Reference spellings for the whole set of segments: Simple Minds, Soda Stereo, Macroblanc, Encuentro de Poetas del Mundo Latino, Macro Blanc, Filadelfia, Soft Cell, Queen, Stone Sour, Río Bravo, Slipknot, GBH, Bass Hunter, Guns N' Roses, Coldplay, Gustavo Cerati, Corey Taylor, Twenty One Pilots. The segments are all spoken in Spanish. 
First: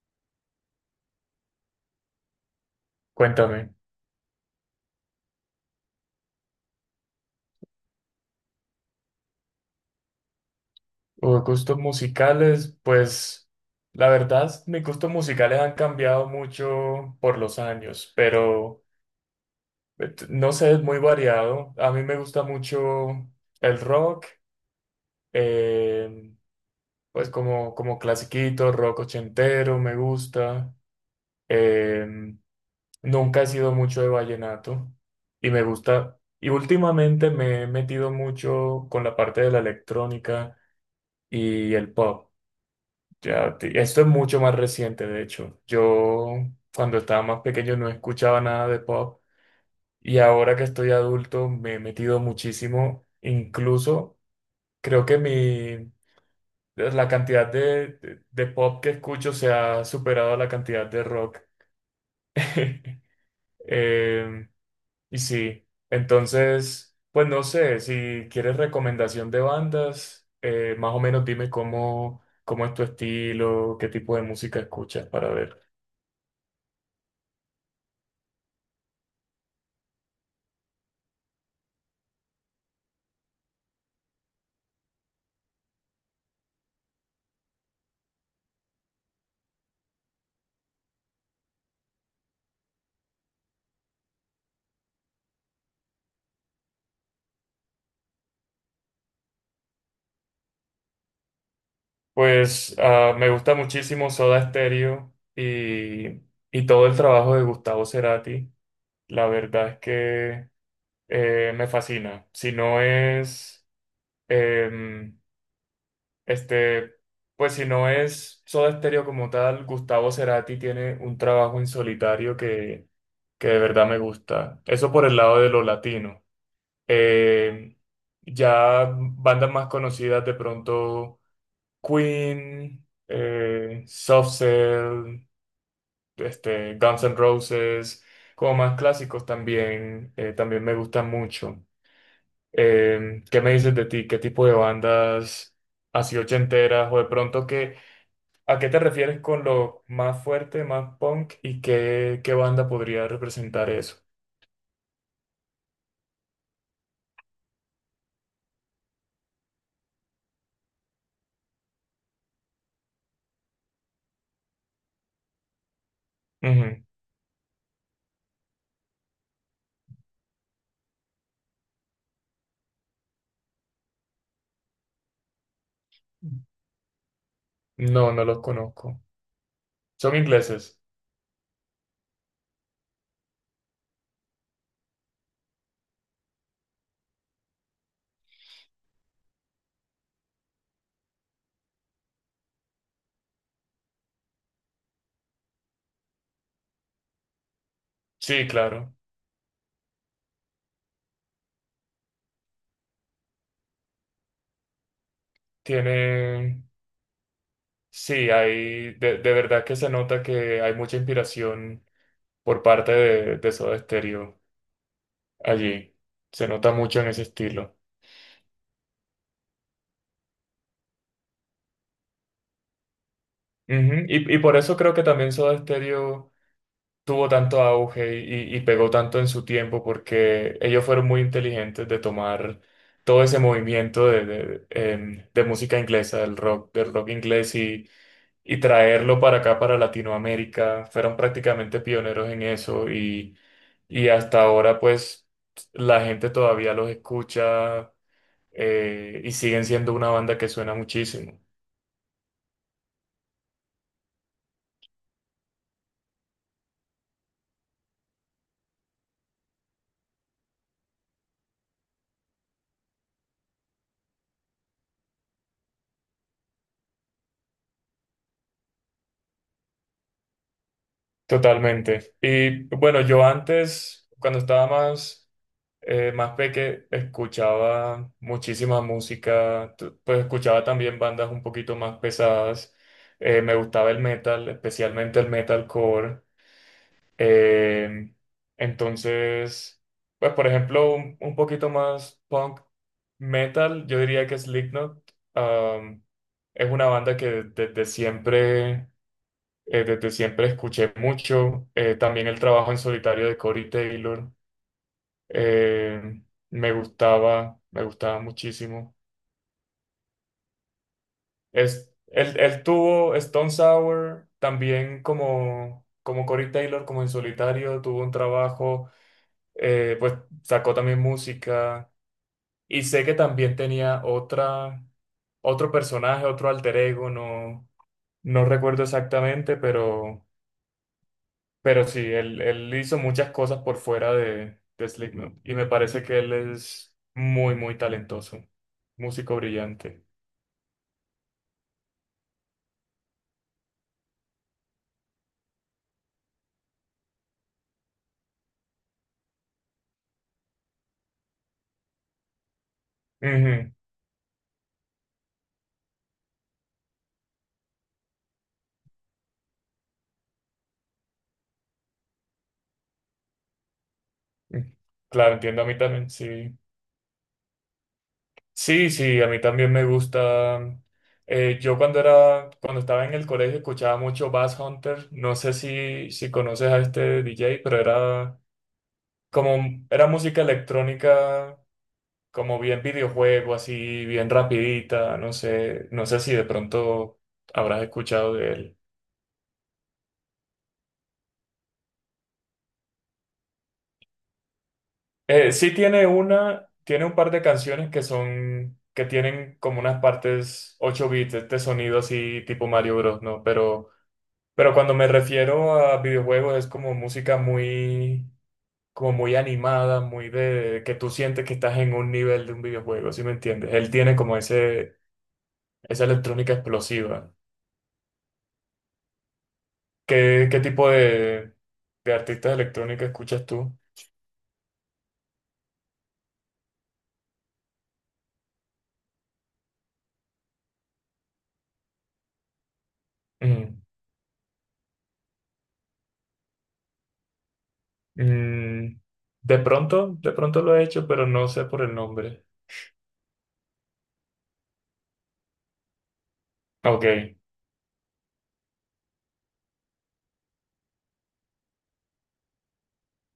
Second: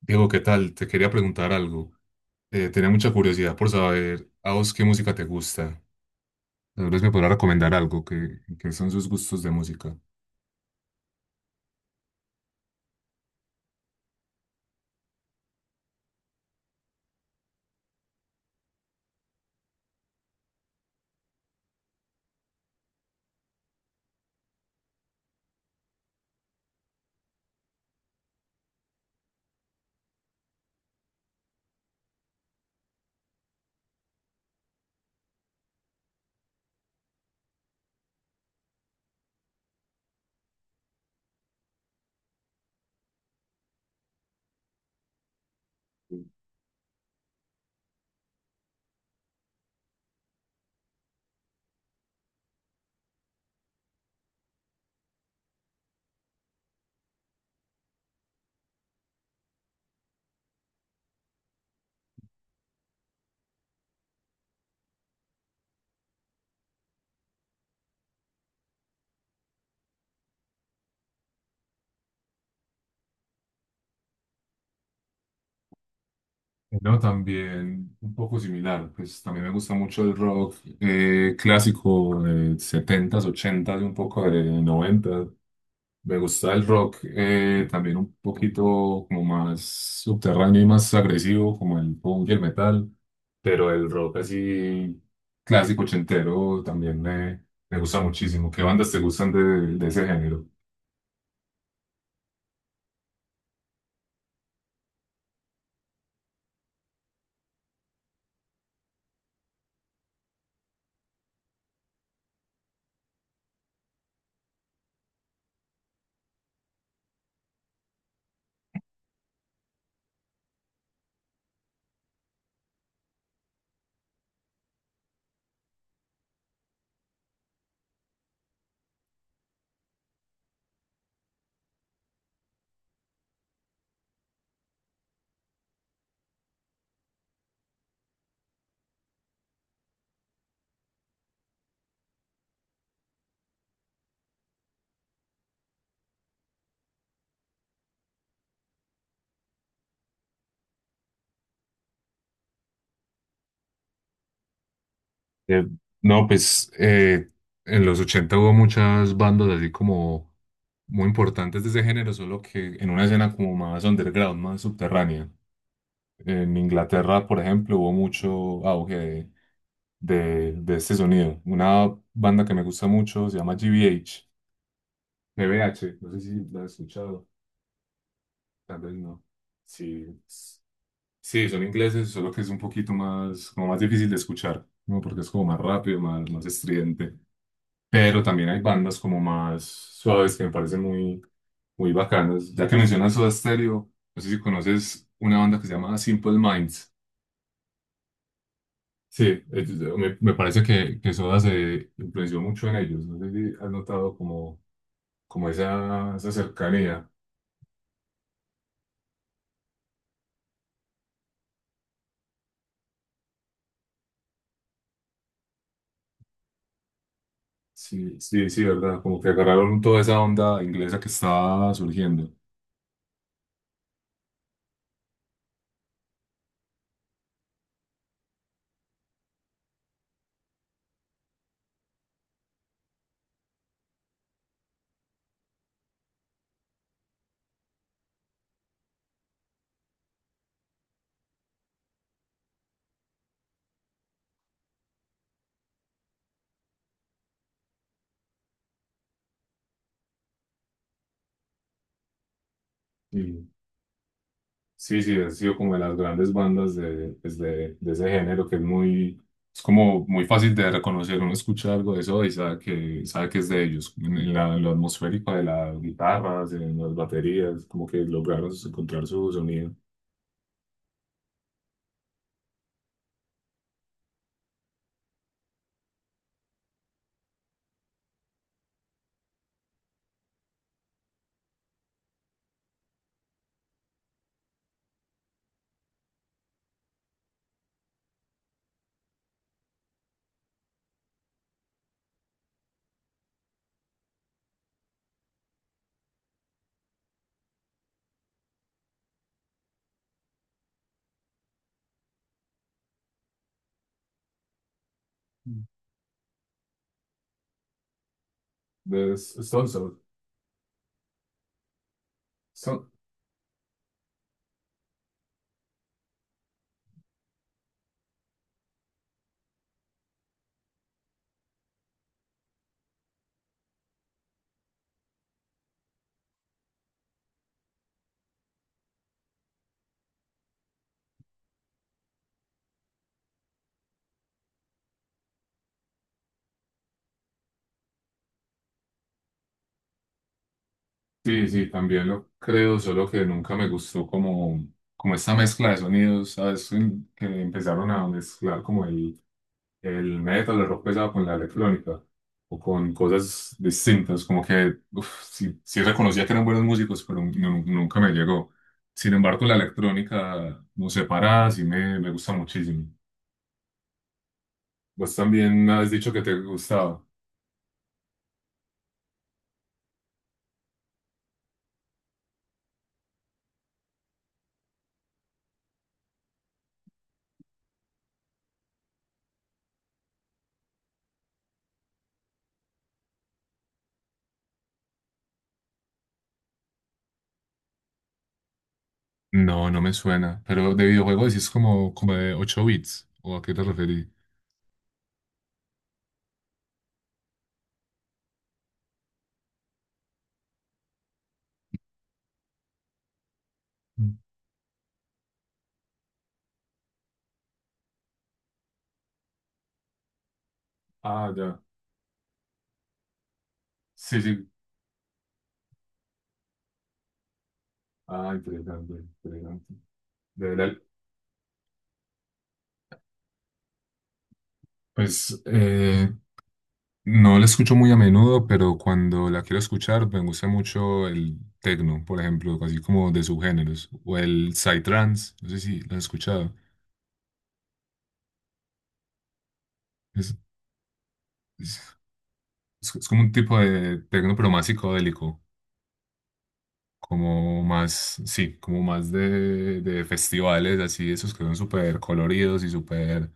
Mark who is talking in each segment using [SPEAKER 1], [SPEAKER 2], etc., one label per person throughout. [SPEAKER 1] Diego, ¿qué tal? Te quería preguntar algo. Tenía mucha curiosidad por
[SPEAKER 2] Cuéntame,
[SPEAKER 1] saber a vos qué música te gusta. Tal vez me podrás recomendar algo que son sus gustos de música.
[SPEAKER 2] o gustos musicales, pues la verdad, mis gustos musicales han cambiado mucho por los años, pero no sé, es muy variado. A mí me gusta mucho el rock, eh, pues como clasiquito, rock ochentero, me gusta. Eh, Nunca he sido mucho de vallenato y me gusta, y últimamente me he metido mucho con la parte de la electrónica y el pop. Esto es mucho más reciente, de hecho. Yo cuando estaba más pequeño no escuchaba nada de pop y ahora que estoy adulto me he metido muchísimo. Incluso creo que la cantidad de pop que escucho se ha superado a la cantidad de rock. Em, y sí, entonces, pues no sé, si quieres recomendación de bandas, más o menos dime cómo es tu estilo, qué tipo de música escuchas para ver.
[SPEAKER 1] No, también un poco similar, pues también me gusta mucho el rock, clásico de setentas, ochentas y un poco de noventas. Me gusta el rock, también un poquito como más subterráneo y más agresivo, como el punk y el metal, pero el rock así clásico ochentero también me gusta muchísimo. ¿Qué bandas te gustan de ese género?
[SPEAKER 2] Pues ah, me gusta muchísimo Soda Stereo y todo el trabajo de Gustavo Cerati. La verdad es que me fascina. Si no es, em, este, Pues si no es Soda Stereo como tal, Gustavo Cerati tiene un trabajo en solitario que de verdad me gusta. Eso por el lado de lo latino. Em, ya bandas más conocidas de pronto. Queen, Soft Cell, Guns N' Roses, como más clásicos también, también me gustan mucho. ¿Qué me dices de ti? ¿Qué tipo de bandas así ochenteras o de pronto a qué te refieres con lo más fuerte, más punk y qué banda podría representar eso?
[SPEAKER 1] Eh, no, pues en los 80 hubo muchas bandas así como muy importantes de ese género, solo que en una escena como más underground, más subterránea. En
[SPEAKER 2] Ujú.
[SPEAKER 1] Inglaterra, por ejemplo, hubo mucho auge de este sonido. Una banda que me gusta mucho se llama GBH. GBH, no sé si la has escuchado,
[SPEAKER 2] No, no los
[SPEAKER 1] tal vez
[SPEAKER 2] conozco.
[SPEAKER 1] no. Sí,
[SPEAKER 2] ¿Son
[SPEAKER 1] s-
[SPEAKER 2] ingleses?
[SPEAKER 1] sí, son ingleses, solo que es un poquito más, como más difícil de escuchar, ¿no? Porque es como más rápido, más estridente. Pero también hay bandas como más suaves que me parecen muy bacanas. Ya que mencionas Soda Stereo, no sé si conoces una banda que se llama Simple Minds.
[SPEAKER 2] Sí, claro.
[SPEAKER 1] Sí, me parece que Soda se influenció mucho en ellos. No sé si has notado como esa
[SPEAKER 2] Tienen.
[SPEAKER 1] cercanía.
[SPEAKER 2] Sí, hay, de verdad que se nota que hay mucha inspiración por parte de Soda Stereo allí. Se nota mucho en ese estilo.
[SPEAKER 1] Sí, sí, sí, ¿verdad? Como que agarraron toda esa onda inglesa que estaba surgiendo.
[SPEAKER 2] Ujú. Y por eso creo que también Soda Stereo tuvo tanto auge y pegó tanto en su tiempo porque ellos fueron muy inteligentes de tomar todo ese movimiento de, de de música inglesa, del rock inglés y traerlo para acá, para Latinoamérica. Fueron prácticamente pioneros en eso y hasta ahora pues la gente todavía los escucha y siguen siendo una banda que suena muchísimo.
[SPEAKER 1] Sí, sí, ha sido como de las grandes bandas de ese género que es muy, es como muy fácil de reconocer. Uno escucha algo de eso y sabe que es de ellos. En en lo atmosférico de las guitarras, en las baterías, como que lograron encontrar su sonido.
[SPEAKER 2] Totalmente. Y bueno, yo antes, cuando estaba más, más peque, escuchaba muchísima música, pues escuchaba también bandas un poquito más pesadas. Me gustaba el metal, especialmente el metalcore. Eh, entonces, pues por ejemplo, un poquito más punk metal, yo diría que Slipknot, um, es una banda que desde siempre escuché mucho. También el trabajo en solitario de Corey Taylor eh, me gustaba muchísimo.
[SPEAKER 1] Es- es todo
[SPEAKER 2] Es, él
[SPEAKER 1] Son-
[SPEAKER 2] tuvo Stone Sour también como, como Corey Taylor, como en solitario, tuvo un trabajo, pues sacó también música. Y sé que también tenía otro personaje, otro alter ego, no, no recuerdo exactamente, pero... Pero sí, él hizo muchas cosas por fuera de Slipknot y me parece que él es muy, muy talentoso, músico brillante.
[SPEAKER 1] sí, sí, también lo creo, solo que nunca me gustó como esta mezcla de sonidos, ¿sabes? Que empezaron a mezclar como el metal, el rock pesado con la electrónica o con cosas
[SPEAKER 2] Ujú.
[SPEAKER 1] distintas, como que uf, sí, sí reconocía que eran buenos músicos, pero nunca me llegó. Sin embargo, la electrónica, no sé, parada, sí me gusta muchísimo. Vos
[SPEAKER 2] Claro, entiendo,
[SPEAKER 1] también
[SPEAKER 2] a
[SPEAKER 1] me
[SPEAKER 2] mí
[SPEAKER 1] has
[SPEAKER 2] también,
[SPEAKER 1] dicho que te
[SPEAKER 2] sí.
[SPEAKER 1] gustaba.
[SPEAKER 2] Sí, sí, a mí también me gusta. Yo cuando era, cuando estaba en el colegio escuchaba mucho Bass Hunter. No sé si, si conoces a este DJ, pero era como, era música electrónica como bien videojuego, así bien rapidita, no sé, no sé si de pronto habrás escuchado de él.
[SPEAKER 1] No, no me suena. Pero de videojuego decís como de 8 bits. ¿O a qué te referís?
[SPEAKER 2] Sí tiene una, tiene un par de canciones que son, que tienen como unas partes 8 bits, este sonido así tipo Mario Bros, ¿no?
[SPEAKER 1] Mm.
[SPEAKER 2] Pero cuando me refiero a videojuegos es como música muy, como muy animada, muy de, que tú
[SPEAKER 1] Ah,
[SPEAKER 2] sientes que
[SPEAKER 1] ya.
[SPEAKER 2] estás en un nivel de un videojuego, ¿sí me entiendes? Él tiene
[SPEAKER 1] Sí,
[SPEAKER 2] como
[SPEAKER 1] sí.
[SPEAKER 2] ese, esa electrónica explosiva.
[SPEAKER 1] Ah, interesante, interesante.
[SPEAKER 2] ¿Qué,
[SPEAKER 1] De
[SPEAKER 2] qué
[SPEAKER 1] verdad,
[SPEAKER 2] tipo de artistas electrónicos escuchas tú?
[SPEAKER 1] pues no la escucho muy a menudo, pero cuando la quiero escuchar me gusta mucho el techno, por ejemplo, así como de
[SPEAKER 2] Mm,
[SPEAKER 1] subgéneros, o el psytrance, no sé si lo has escuchado.
[SPEAKER 2] mm, de
[SPEAKER 1] Es,
[SPEAKER 2] pronto lo he hecho, pero no sé por el
[SPEAKER 1] es-
[SPEAKER 2] nombre.
[SPEAKER 1] es como un tipo de techno, pero más psicodélico,
[SPEAKER 2] Ok,
[SPEAKER 1] como más, sí, como más de festivales, así, esos que son súper coloridos y súper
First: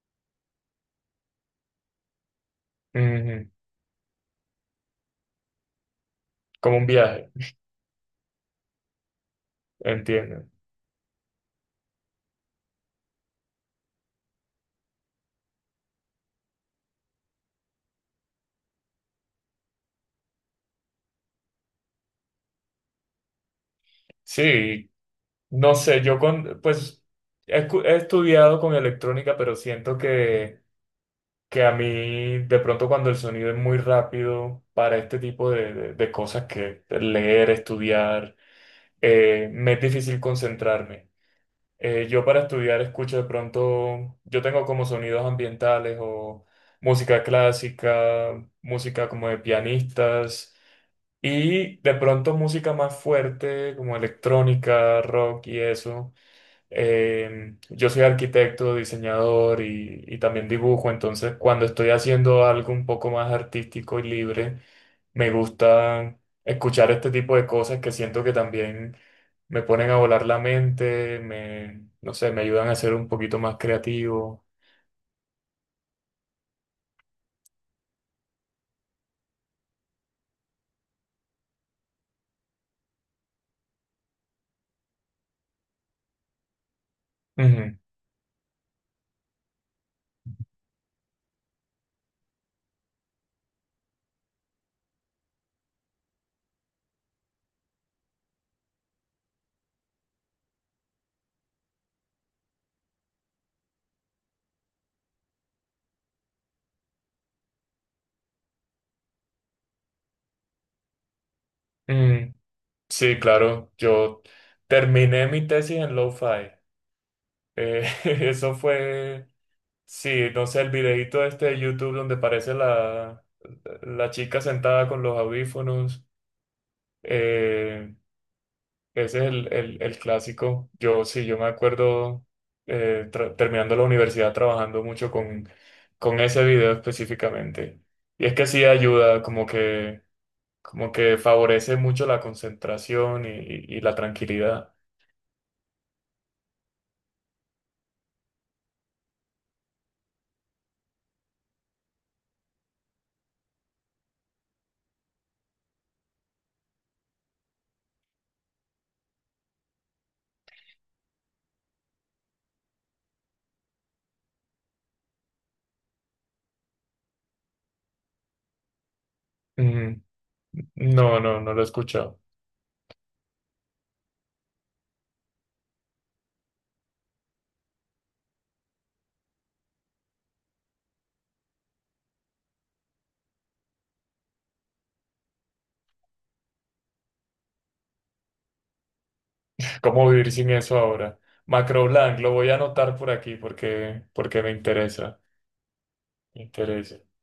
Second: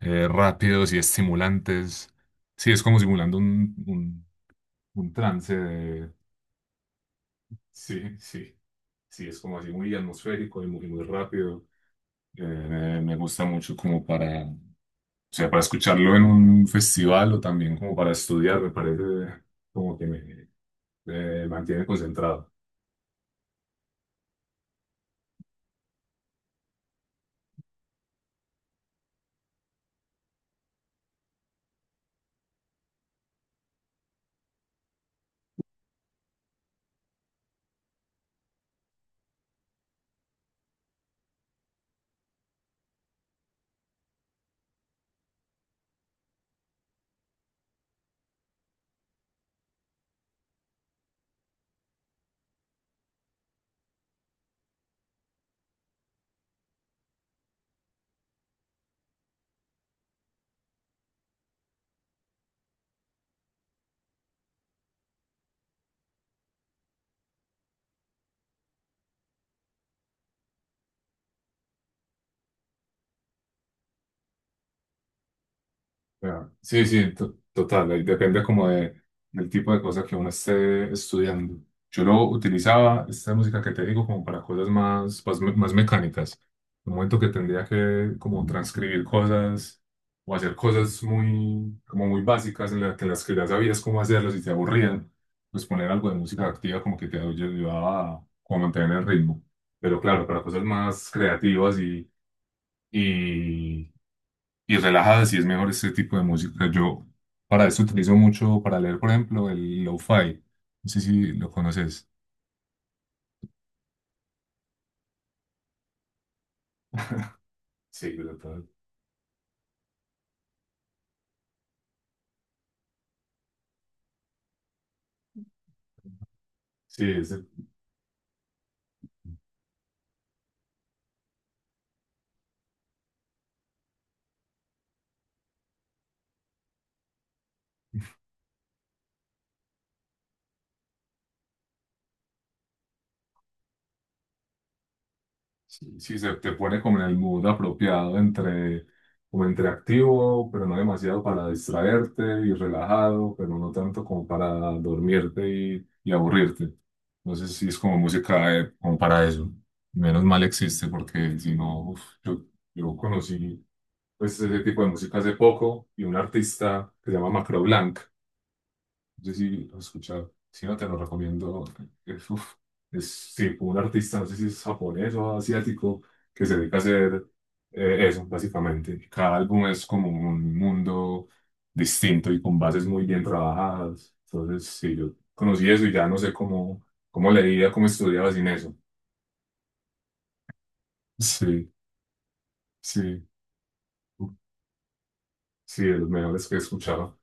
[SPEAKER 1] rápidos y estimulantes. Sí, es como simulando
[SPEAKER 2] ujú.
[SPEAKER 1] un trance.
[SPEAKER 2] Como un viaje,
[SPEAKER 1] Sí, sí. Sí, es como así muy
[SPEAKER 2] entiendo.
[SPEAKER 1] atmosférico y muy rápido. Me gusta mucho como para, o sea, para escucharlo en un festival o también como para estudiar, me parece como que me, me mantiene concentrado.
[SPEAKER 2] Sí, no sé, yo con, pues he estudiado con electrónica, pero siento que a mí de pronto cuando el sonido es muy rápido para este tipo de, de cosas que leer, estudiar, me es difícil concentrarme. Yo para estudiar escucho de pronto, yo tengo como sonidos ambientales o música clásica, música como de pianistas y de pronto música más fuerte como electrónica, rock y eso. Yo soy arquitecto, diseñador y también dibujo, entonces cuando estoy haciendo algo un poco más artístico y libre, me gusta escuchar este tipo de cosas que siento que también me ponen a volar la mente, me, no sé, me ayudan a ser un poquito más creativo.
[SPEAKER 1] Ya. Sí, sí, total. Ahí depende como del tipo de cosas que uno esté estudiando. Yo lo utilizaba, esta música que te digo, como para cosas más mecánicas. Un momento que tendría
[SPEAKER 2] Ujú,
[SPEAKER 1] que como transcribir cosas o hacer cosas muy, como muy básicas en, que las que ya sabías cómo hacerlas y te aburrían, pues poner algo de música activa como que te ayudaba a como mantener el ritmo. Pero claro, para cosas más creativas y y relajada, sí es mejor este tipo de música. Yo para esto utilizo mucho para leer, por ejemplo, el lo-fi. No sé si lo conoces.
[SPEAKER 2] ujú. Sí, claro, yo terminé mi tesis en lo-fi.
[SPEAKER 1] Sí,
[SPEAKER 2] Eso
[SPEAKER 1] ¿verdad?
[SPEAKER 2] fue. Sí, no sé, el videito este de YouTube donde aparece la, la chica sentada con los audífonos.
[SPEAKER 1] Sí, es el-
[SPEAKER 2] eh, Ese es el, el clásico. Yo sí, yo me acuerdo terminando la universidad trabajando mucho con ese video específicamente. Y es que sí ayuda, como que favorece mucho la concentración y, y la tranquilidad.
[SPEAKER 1] sí, sí, se te pone como en el mood apropiado entre, como entre activo, pero no demasiado para distraerte y relajado, pero no tanto como para dormirte y aburrirte. No sé si es como música como para eso. Menos mal existe porque si no, uf, yo conocí, pues, ese tipo de música hace poco y un artista que se llama Macro Blanc. No sé si lo has
[SPEAKER 2] Ujú.
[SPEAKER 1] escuchado. Si no, te lo
[SPEAKER 2] No, no, no lo he
[SPEAKER 1] recomiendo.
[SPEAKER 2] escuchado.
[SPEAKER 1] Es, uf, es tipo un artista, no sé si es japonés o asiático, que se dedica a hacer eso, básicamente. Cada álbum es como un mundo distinto y con bases muy bien trabajadas. Entonces, sí, yo conocí eso y ya no sé cómo leía, cómo estudiaba sin eso.
[SPEAKER 2] ¿Cómo vivir sin eso ahora?
[SPEAKER 1] Sí,
[SPEAKER 2] Macroblanc, lo voy a anotar por
[SPEAKER 1] sí,
[SPEAKER 2] aquí porque, porque me interesa.
[SPEAKER 1] sí, de los
[SPEAKER 2] Me
[SPEAKER 1] mejores que he
[SPEAKER 2] interesa.
[SPEAKER 1] escuchado.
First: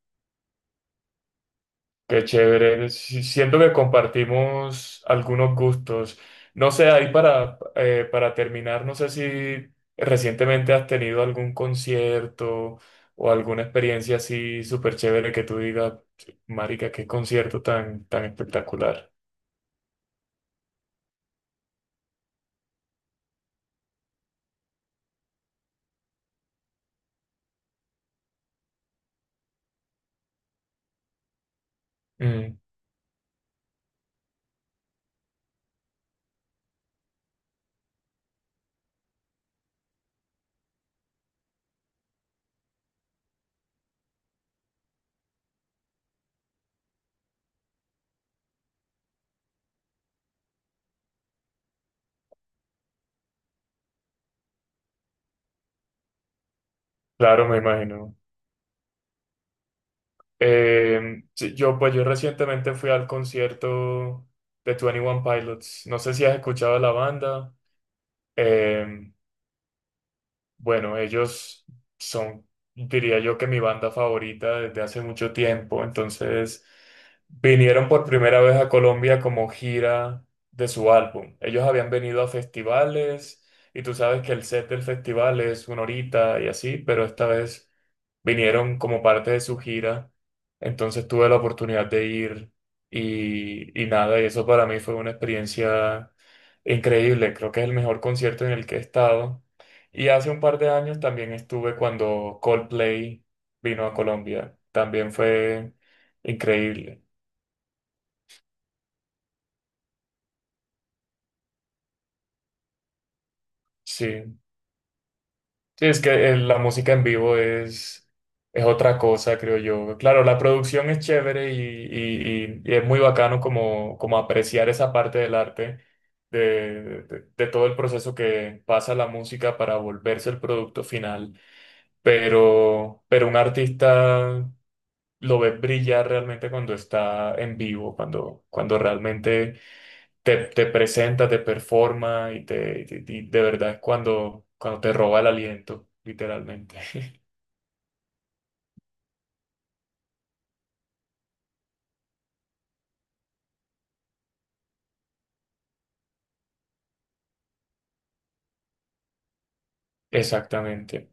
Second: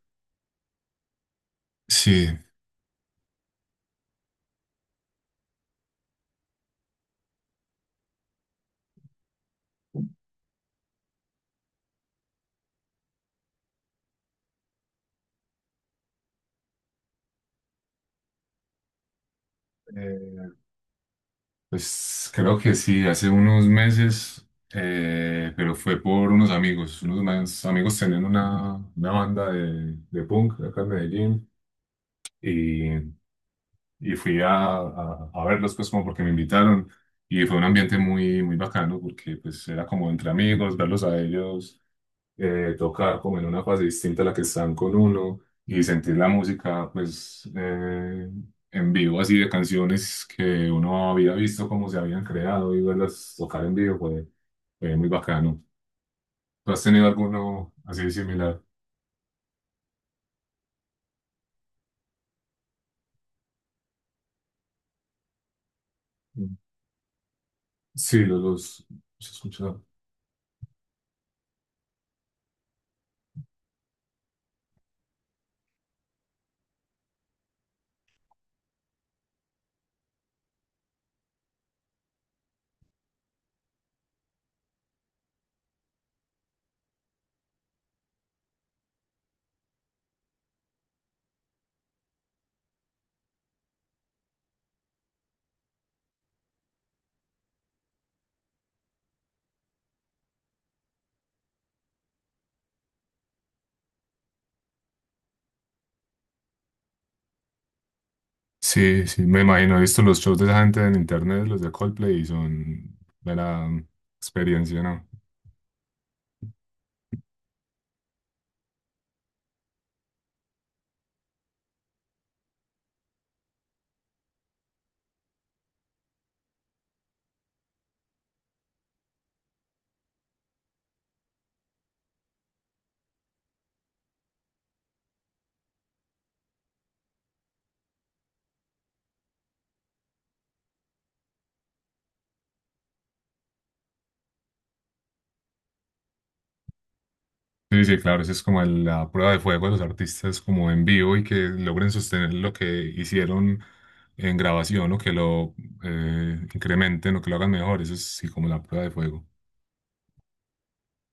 [SPEAKER 2] Qué
[SPEAKER 1] Sí.
[SPEAKER 2] chévere. Si- Siento que compartimos algunos gustos. No sé, ahí para terminar, no sé si recientemente has tenido algún concierto o alguna experiencia así súper chévere que tú digas, marica, qué concierto tan, tan espectacular.
[SPEAKER 1] Eh, Pues creo que sí, hace unos meses, pero fue por unos amigos. Unos más amigos tenían una banda de punk acá en Medellín
[SPEAKER 2] Mm,
[SPEAKER 1] y, y fui a verlos pues como porque me invitaron y fue un ambiente muy bacano porque pues era como entre amigos, verlos a ellos tocar como en una fase distinta a la que están con uno y sentir la música pues en vivo así de canciones que uno había visto cómo se habían creado y verlas tocar en vivo fue muy bacano. ¿Tú has tenido
[SPEAKER 2] claro, me
[SPEAKER 1] alguno así
[SPEAKER 2] imagino.
[SPEAKER 1] similar?
[SPEAKER 2] Sí, yo, pues yo recientemente fui al concierto de Twenty One Pilots. No sé si has escuchado la banda.
[SPEAKER 1] Sí,
[SPEAKER 2] Eh,
[SPEAKER 1] los escucho.
[SPEAKER 2] bueno, ellos son, diría yo, que mi banda favorita desde hace mucho tiempo. Entonces, vinieron por primera vez a Colombia como gira de su álbum. Ellos habían venido a festivales y tú sabes que el set del festival es una horita y así, pero esta vez vinieron como parte de su gira. Entonces tuve la oportunidad de ir y nada, y eso para mí fue una experiencia increíble. Creo que es el mejor concierto en el que he estado. Y hace un par de años también estuve cuando Coldplay vino a Colombia. También fue increíble.
[SPEAKER 1] Sí, sí, me imagino. He visto los shows de esa gente en internet, los de Coldplay, y son mera
[SPEAKER 2] Sí.
[SPEAKER 1] experiencia, ¿no?
[SPEAKER 2] Sí, es que la música en vivo es otra cosa, creo yo. Claro, la producción es chévere y, y es muy bacano como, como apreciar esa parte del arte, de todo el proceso que pasa la música para volverse el producto final. Pero un artista lo ves brillar realmente cuando está en vivo, cuando, cuando realmente te, te presenta, te performa y, y de verdad es cuando, cuando te roba el aliento, literalmente.
[SPEAKER 1] Sí, sí, claro, esa es como la prueba de fuego de los artistas como en vivo y que logren sostener lo que hicieron en grabación o que lo incrementen o que lo hagan mejor. Eso es sí como la prueba de fuego.
[SPEAKER 2] Exactamente,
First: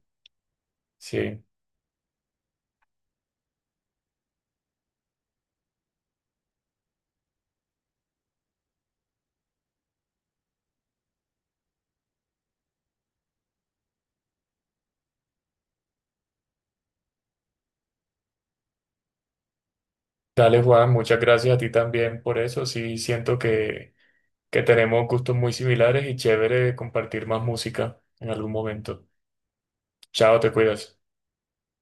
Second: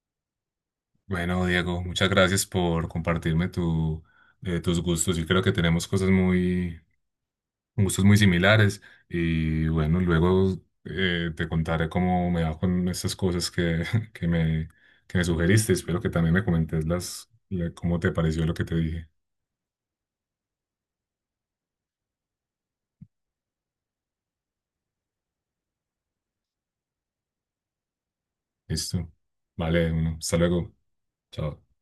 [SPEAKER 2] sí.
[SPEAKER 1] Bueno, Diego, muchas gracias por compartirme tus gustos. Yo creo que tenemos cosas muy, gustos muy similares y bueno, luego te contaré cómo me va con esas cosas que me, que me sugeriste. Espero que también me comentes cómo te pareció lo que te dije.
[SPEAKER 2] Dale, Juan, muchas gracias a ti también por eso. Sí, siento que tenemos gustos muy similares y chévere compartir más música en algún momento.
[SPEAKER 1] Listo. Vale, uno. Hasta
[SPEAKER 2] Chao, te
[SPEAKER 1] luego.
[SPEAKER 2] cuidas.
[SPEAKER 1] Chao.